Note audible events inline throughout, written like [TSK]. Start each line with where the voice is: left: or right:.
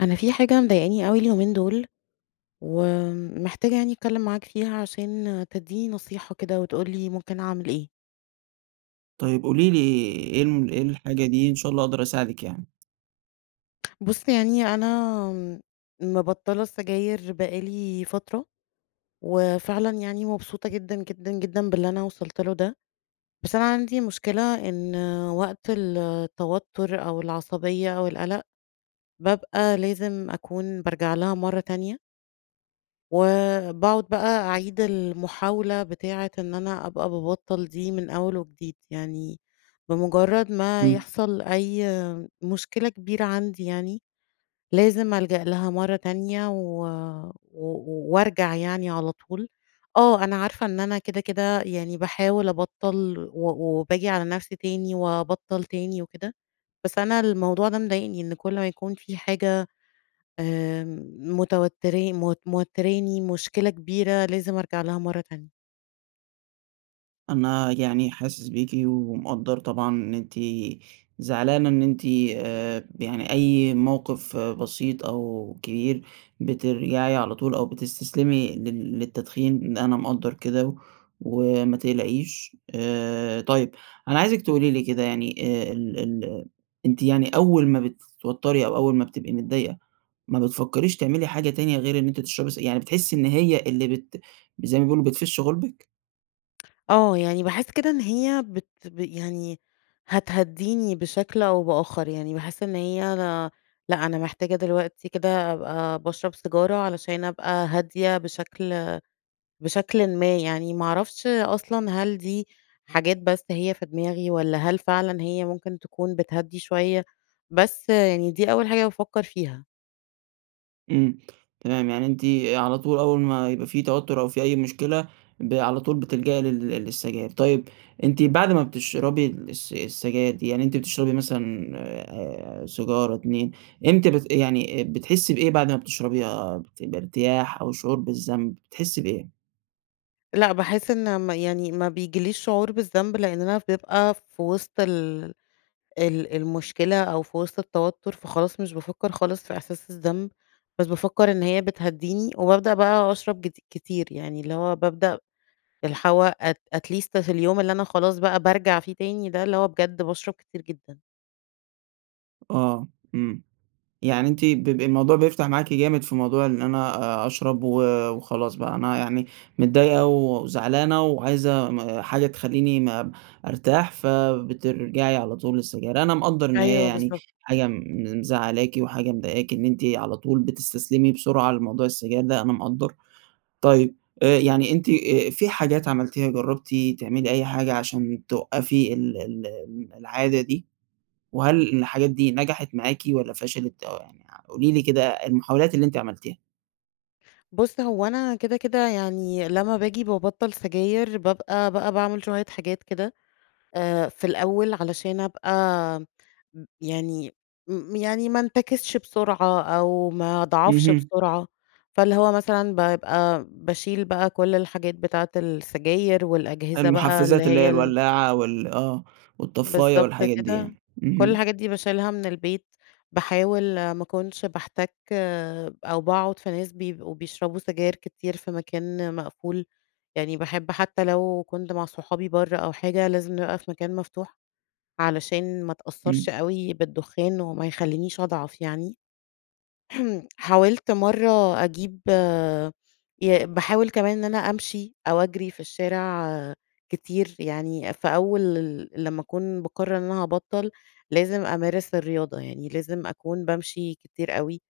left: أنا في حاجة مضايقاني أوي اليومين دول، ومحتاجة يعني أتكلّم معاك فيها عشان تدّيني نصيحة كده، وتقول لي ممكن أعمل إيه؟
right: طيب قولي لي إيه ال إيه الحاجة دي؟ إن شاء الله أقدر أساعدِك يعني.
left: بُص يعني أنا مِبطّلة السجاير بقي لي فترة، وفعلًا يعني مبسوطة جدًا، جدًا، جدًا باللي أنا وصلت له ده. بس أنا عندي مشكلة، إن وقت التوتُّر، أو العصبية، أو القَلَق، بابقى لازم أكون بارجع لها مرّة تانية. وباقعد بقى أعيد المحاولة بتاعة إن أنا أبقى بابطّل دي من أول وجديد. يعني بمُجرّد ما
right: إمم.
left: يحصل أي مشكلة كبيرة عندي يعني، لازم ألجأ لها مرّة تانية، و و وارجع يعني على طول. آه، أنا عارفة إن أنا كده، كده يعني باحاول أبطّل، و وباجي على نفسي تاني وابطّل تاني وكده. بس أنا الموضوع ده مضايقني، إن كل ما يكون في حاجة آآ متوتّر م موتّراني، مشكلة كبيرة، لازم أرجع لها مرّة تانية.
right: أنا يعني حاسس بيكِ، ومقدّر طبعًا إن أنتِ زعلانة إن أنتِ آآ يعني أي موقف بسيط أو كبير، بترجعي على طول أو بتستسلمي لل للتدخين. ن أنا مقدّر كده، وما تقلقيش. آآ طيّب، أنا عايزِك تقولي لي كده يعني آآ ال ال أنتِ يعني أوّل ما بتتوتّري، أو أوّل ما بتبقي متضايقة، ما بتفكّريش تعملي حاجة تانية غير إن أنتِ تشربي سج يعني بتحسّي إن هي اللي بت زي ما بيقولوا بتفِش غُلبِك؟
left: آه، يعني باحس كده إن هي بت يعني هتهدّيني بشكل أو بآخر. يعني باحس إن هي لا لأ أنا محتاجة دلوقتي كده أبقى باشرب سيجارة، علشان أبقى هادية بشكل بشكلٍ ما يعني. ما أعرفش أصلًا هل دي حاجات بس هي في دماغي، والّا هل فعلًا هي ممكن تكون بتهدّي شويّة؟ بس يعني دي أوّل حاجة بافكّر فيها.
right: إمم، تمام. يعني أنتِ على طول أوّل ما يبقى في توتّر، أو في أي مشكلة، ب على طول بتلجئي لل للسجائر. طيّب، أنتِ بعد ما بتشربي الس السجاير دي، يعني أنتِ بتشربي مثلًا آآ سيجارة، 2، إمتى بت يعني بتحسّي بإيه بعد ما بتشربيها؟ بت بارتياح، أو شعور بالذنب؟ بتحسّي بإيه؟
left: لأ، باحس إن م يعني ما بيجيليش شعور بالذنب لأننا بنبقى في وسط ال ال المشكلة، أو في وسط التوتر فخلاص مش بافكَّر خالص في احساس الذنب، بس بافكَّر إن هي بتهدّيني وبابدأ بقى أشرب كتي كتير يعني اللي هو بابدأ اللي هو ات at at least في اليوم اللي أنا خلاص بقى بارجع فيه تاني ده اللي هو بجد باشرب كتير جدًا.
right: آه، امم، يعني أنتِ ب ب الموضوع بيفتح معاكِ جامد في موضوع إن أنا أ اشرب و وخلاص بقى أنا يعني متضايقة وزعلانة وعايزة حاجة م تخليني ما ارتاح، فبترجعي على طول للسجاير، أنا مقدَّر إن هي
left: أيوه،
right: يعني
left: بالضبط.
right: حاجة م مزعلاكِ وحاجة مضايقاكِ إن أنتِ على طول بتستسلمي بسرعة لموضوع السجاير ده، أنا مقدَّر، طيب آآ، يعني أنتِ في حاجات عملتيها جربتِ تعملي أي حاجة عشان توقفي ال ال العادة دي؟ وهل الحاجات دي نجحت معاكِ والَّا فشلت، أو يعني قولي لي كده المحاولات اللي أنتِ عملتيها؟
left: بُص، هو أنا كده كده يعني لما باجي بابطّل سجاير بابقى بقى باعمل شوية حاجات كده آآ، في الأول علشان ابقى يعني م يعني ما انتكسش بسرعة أو ما اضعفش
right: اهم.
left: بسرعة، فاللي هو مثلًا بابقى باشيل بقى كل الحاجات بتاعة السجاير، والأجهزة بقى اللي
right: المحفّزات اللي هي
left: هي ال
right: الولّاعة وال آه، والطفّاية
left: بالضبط
right: والحاجات دي
left: كده،
right: يعني،
left: كل
right: اهم.
left: الحاجات دي باشيلها من البيت باحاول ما اكونش باحتّك أو باقعد في ناس بيبقوا بيشربوا سجاير كتير في مكان مقفول، يعني باحب حتى لو كنت مع صحابي بره أو حاجة، لازم نبقى في مكان مفتوح، علشان ما اتأثرش
right: إمم.
left: أوي بالدخان، وما يخلينيش اضعف يعني، [CLEARS THROAT] حاولت مرة أجيب ي باحاول كمان إن أنا امشي أو اجري في الشارع كتير، يعني في أول ل لمَّا اكون باقرر إن أنا هابطل، لازم أمارس الرياضة يعني، لازم أكون بامشي كتير أوي،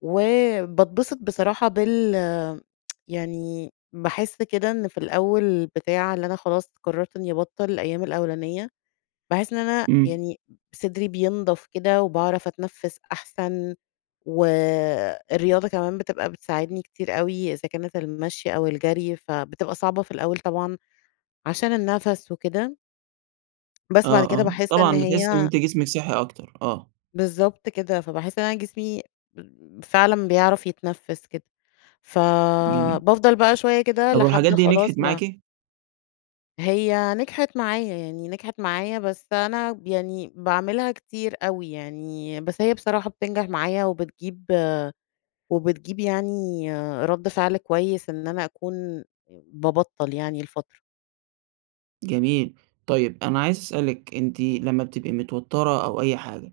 left: وباتبسط بصراحة بال [TSK] يعني باحس كده إن في الأول بتاع اللي أنا خلاص قررت إني ابطل الأيام الأولانية، باحس إن أنا
right: إمم.
left: يعني صدري بينضف كده، وباعرف أتنفس احسن، و الرياضة كمان بتبقى بتساعدني كتير أوي، إذا كانت المشي أو الجري فبتبقى صعبة في الأول طبعًا عشان النفس وكده... بس بعد
right: آه
left: كده
right: آه
left: باحس إن
right: طبعًا بتحسي إن
left: هي
right: أنتِ جسمِك صحي أكتر، آه.
left: بالضبط كده، فباحس إن أنا جسمي فعلًا بيعرف يتنفِّس كده،
right: جميل.
left: فبافضل بقى شوية كده
right: طب والحاجات
left: لحد
right: دي نجحت
left: خلاص ما
right: معاكِ؟
left: هي نجحت معايا، يعني نجحت معايا، بس أنا يعني باعملها كتير أوي يعني، بس هي بصراحة بتنجح معايا وبتجيب وبتجيب يعني رد فعل كويس إن أنا أكون بابطّل يعني لفترة.
right: جميل، طيب أنا عايز أسألِك، أنتِ لما بتبقي متوترة أو أي حاجة،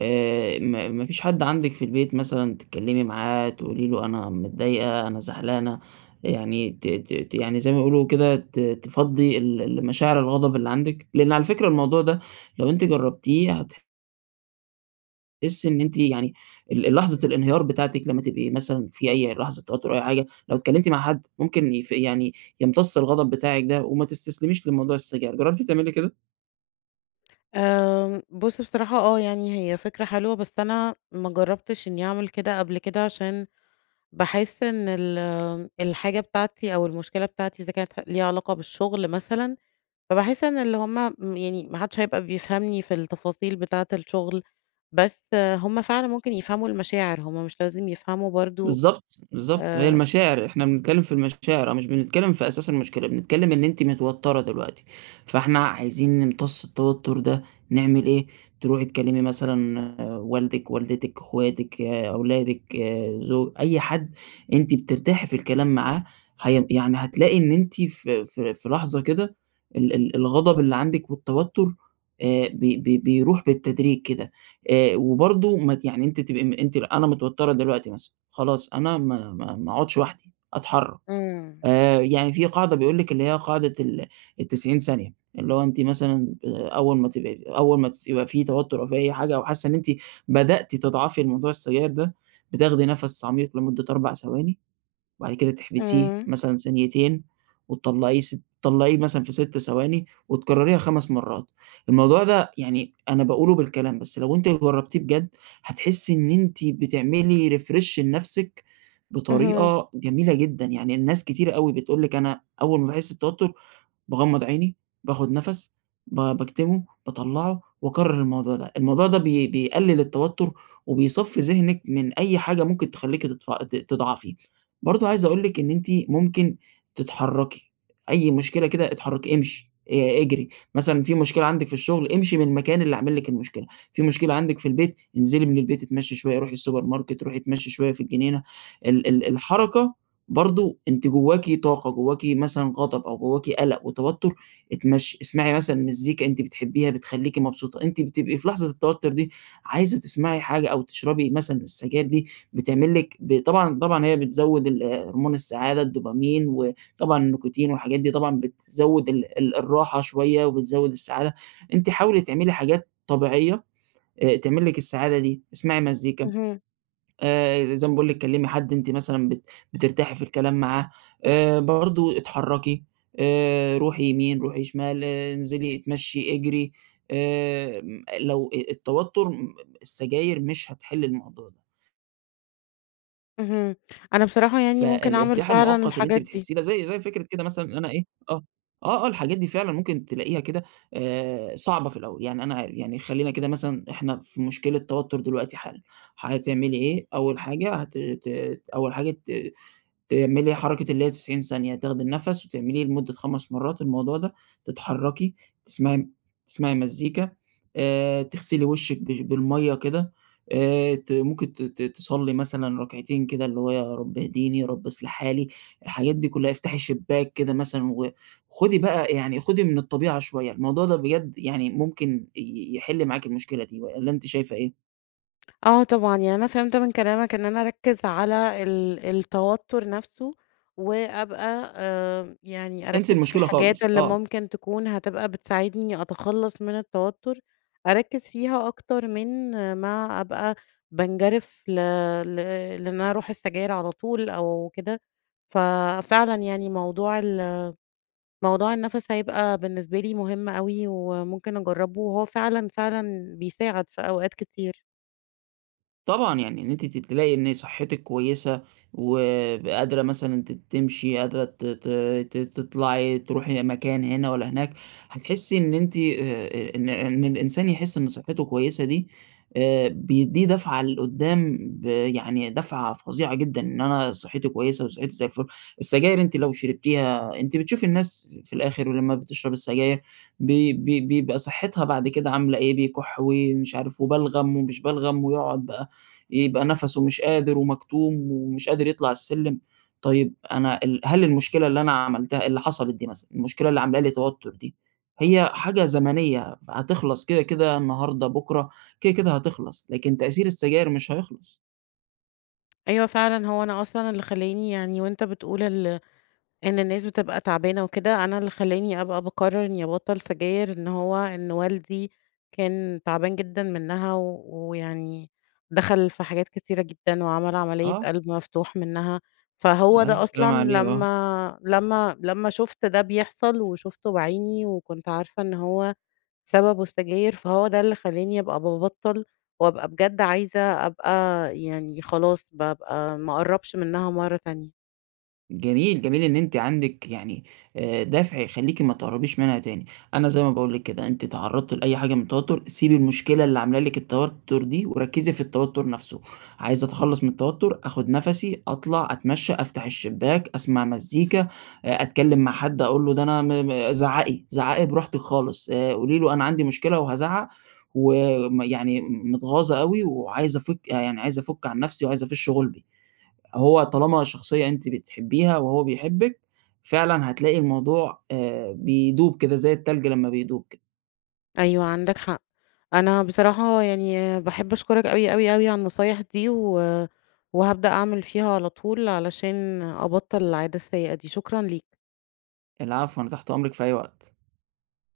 right: آآ، ما ما فيش حد عندِك في البيت مثلًا تتكلمي معاه، تقولي له أنا متضايقة، أنا زعلانة، يعني ت ت ت يعني زي ما بيقولوا كده ت تفضّي ال ال مشاعر الغضب اللي عندِك؟ لأن على فكرة الموضوع ده لو أنتِ جربتيه هت تحسي إن أنتِ يعني ال ال لحظة الانهيار بتاعتِك لما تبقي مثلًا في أي لحظة توتر أو أي حاجة، لو اتكلمتي مع حد ممكن يف يعني يمتص الغضب بتاعِك ده، وما تستسلميش لموضوع السجاير، جربتِ تعملي كده؟
left: آآ، بُصّ بصراحة آه، يعني هي فكرة حلوة، بس أنا ما جربتش إني أعمل كده قبل كده، عشان باحس إن ال الحاجة بتاعتي أو المشكلة بتاعتي إذا كانت ح ليها علاقة بالشغل مثلًا، فباحس إن اللي هُم يعني ما حدش هيبقى بيفهمني في التفاصيل بتاعة الشغل، بس هُم فعلًا ممكن يفهموا المشاعر، هُم مش لازم يفهموا برضو
right: بالضبط، بالضبط، هي
left: آآ
right: المشاعر، إحنا بنتكلم في المشاعر، أو مش بنتكلم في أساس المشكلة، بنتكلم إن أنتِ متوترة دلوقتي، فإحنا عايزين نمتص التوتر ده، نعمل إيه؟ تروحي تكلمي مثلًا والدِك، والدتِك، أخواتِك، أولادِك، زو أي حد أنتِ بترتاحي في الكلام معاه، هي يعني هتلاقي إن أنتِ في في في لحظة كده ال ال الغضب اللي عندِك والتوتر، آآ، بي بي بيروح بالتدريج كده. آآ، وبرضو ما ت يعني أنتِ تبقي ام أنتِ أنا متوترة دلوقتي مثلًا، خلاص أنا ما ما ما أقعدش وحدي، أتحرك.
left: إمم.
right: آآ، يعني في قاعدة بيقول لِك اللي هي قاعدة ال ال90 ثانية، اللي هو أنتِ مثلًا آآ، أول ما تبقي أول ما ت يبقى في توتر أو في أي حاجة أو حاسة إن أنتِ بدأتِ تضعفي لموضوع السجاير ده، بتاخدي نَفَس عميق لمدة 4 ثواني، بعد كده تحبسيه
left: إمم.
right: مثلًا ثانيتين، وتطلعيه س طلعيه مثلًا في 6 ثواني، وتكرريها 5 مرات. الموضوع ده يعني أنا باقوله بالكلام، بس لو أنتِ جربتيه بجد هتحسي إن أنتِ بتعملي refresh لنَفسِك
left: اهم.
right: بطريقة جميلة جدًا، يعني الناس كتيرة أوي بتقول لِك أنا أول ما باحس بتوتر باغمض عيني، باخد نَفَس، ب باكتمه، باطلعه، وأكرر الموضوع ده، الموضوع ده بي بيقلل التوتر وبيصفي ذهنِك من أي حاجة ممكن تخليكِ تضفعي ت تضعفي، برضو عايز أقول لِك إن أنتِ ممكن تتحركي، أي مشكلة كده إتحركي، إمشي، آآ، إجري، مثلًا في مشكلة عندِك في الشغل، إمشي من المكان اللي عامل لِك المشكلة، فيه مشكلة عندِك في البيت، انزلي من البيت، إتمشي شوية، روحي السوبر ماركت، روحي إتمشي شوية في الجنينة، ال ال الحركة برضو أنتِ جواكِ طاقة، جواكِ مثلًا غضب أو جواكِ قلَق وتوتر، إتمشي، إسمعي مثلًا مزيكا أنتِ بتحبيها بتخليكِ مبسوطة، أنتِ بتبقي في لحظة التوتر دي عايزة تسمعي حاجة أو تشربي مثلًا السجاير دي بتعمل لِك ب طبعًا طبعًا هي بتزود ال هُرْمون السعادة الدوبامين، وطبعًا النيكوتين والحاجات دي طبعًا بتزود ال ال الراحة شوية وبتزود السعادة، أنتِ حاولي تعملي حاجات طبيعية، آآ، تعمل لِك السعادة دي، اسمعي مزيكا،
left: اهم.
right: آآ، ز زي ما باقول لِك، كلمي حد أنتِ مثلًا بت بترتاحي في الكلام معاه، آآ، برضو اتحركي، آآ، روحي يمين، روحي شمال، إنزلي إتمشي، إجري، آآ، لو أ التوتر [UNINTELLIGIBLE] السجاير مش هتحل الموضوع ده.
left: اهم، أنا بصراحة يعني ممكن اعمل
right: فالإرتياح
left: فعلًا
right: المؤقّت اللي أنتِ
left: الحاجات دي.
right: بتحسّيه ده زي زي فكرة كده مثلًا إن أنا إيه آه آه آه الحاجات دي فعلًا ممكن تلاقيها كده آآ، صعبة في الأوّل، يعني أنا عار يعني خلّينا كده مثلًا إحنا في مشكلة توتّر دلوقتي حالًا حتعملي إيه، أوّل حاجة هت ت أوّل حاجة ت تعملي حركة اللي هي 90 ثانية تاخدي النفس، وتعمليه لمدة 5 مرّات الموضوع ده، تتحركي تسمعي م تسمعي مزيكا آآ، تغسلي وِشّك بش بالمَيَّة كده آآ، ت ممكن ت ت تصلّي مثلًا ركعتين كده اللي هو يا رب اهديني، يا رب اصلح حالي، الحاجات دي كلّها افتحي شبّاك كده مثلًا، وخدي بقى يعني خدي من الطبيعة شويّة، الموضوع ده بجد يعني ممكن ي يحل معاكِ المشكلة دي والَّا أنتِ شايفة إيه؟
left: آه طبعًا، يعني أنا فهمت من كلامك إن أنا أركِّز على ال التوتّر نفسه وأبقى آمم، يعني
right: انسي
left: اركِّز في
right: المشكلة
left: الحاجات
right: خالص،
left: اللي
right: آه.
left: ممكن تكون هتبقى بتساعدني أتخلَّص من التوتُّر، اركِّز فيها اكتر من ما ابقى بانجرف ل ل لإن أنا أروح للسجاير على طول أو كده، ف فعلًا يعني موضوع ال موضوع النَفَس هيبقى بالنسبة لي مهم أوي وممكن أجرّبه، وهو فعلًا فعلًا بيساعد في أوقات كتير.
right: طبعًا يعني إن أنتِ ت تلاقي إن صحتِك كويسة، وقادرة مثلًا ت تمشي، قادرة ت ت ت تطلعي، تروحي مكان هنا والّا هناك، هتحسي إن أنتِ آآ إن إن الإنسان يحس إن صحته كويسة دي، آآ بيديه دفعة لقدام ب يعني دفعة فظيعة جدًا، إن أنا صحتي كويسة وصحتي زي الفل، السجاير أنتِ لو شربتيها أنتِ بتشوفي الناس في الآخر ولما بتشرب السجاير، بي بي بيبقى صحتها بعد كده عاملة إيه، بيكح ومش عارف وبلغم ومش بلغم ويقعد بقى، يبقى نفَسُه مش قادر ومكتوم ومش قادر يطلع السلم، طيب أنا ال هل المشكلة اللي أنا عملتها اللي حصلت دي مثلًا، المشكلة اللي عاملة لي توتر دي، هي حاجة زمنية فهتخلص كده، كده النهارده، بُكرة، كده كده هتخلص، لكن تأثير السجاير مش هيخلص.
left: أيوه فعلًا هو أنا أصلًا اللي خلاني يعني وأنت بتقول ال إن الناس بتبقى تعبانة وكده، أنا اللي خلاني أبقى باقرر إني أبطل سجاير، إن هو إن والدي كان تعبان جدًا منها ويعني، دخل في حاجات كتيرة جدًا وعمل عملية
right: آه.
left: قلب مفتوح منها، فهو ده
right: الف
left: أصلًا
right: سلامة عليه آه.
left: لما لما لما شُفت ده بيحصل، وشُفته بعيني وكنت عارفة إن هو سببه السجاير، فهو ده اللي خلاني أبقى بابطل، وأبقى بجد عايزة أبقى يعني، خلاص بابقى ما أقربش منها مرة تانية.
right: جميل، جميل إن أنتِ عندك يعني آآ دافع يخليكِ ما تقربيش منها تاني، أنا زي ما باقول لِك كده أنتِ اتعرضتِ لأي حاجة من التوتر، سيبي المشكلة اللي عاملة لِك التوتر دي وركزي في التوتر نفسُه، عايزة أتخلص من التوتر، آخد نفَسي، أطلع أتمشى، أفتح الشباك، أسمع مزيكا، أتكلم مع حد أقول له ده أنا م زعَّقي، زعَّقي براحتِك خالص، آآ قولي له أنا عندي مشكلة وهازعَّق، وم يعني متغاظة أوي وعايزة أفك يعني عايزة أفُك عن نفسي وعايزة أفش غلبي، هو طالما شخصية أنتِ بتحبيها وهو بيحبِك، فعلًا هتلاقي الموضوع آآ بيدوب كده، زي التلج لما بيدوب كده.
left: أيوه عندك حق، أنا بصراحة يعني باحب أشكرك أوي، أوي، أوي، على النصايح دي، و وهابدأ أعمل فيها على طول، علشان أبطَّل العادة السيئة دي. شكرًا ليك.
right: العفو، أنا تحت أمرِك في أي وقت.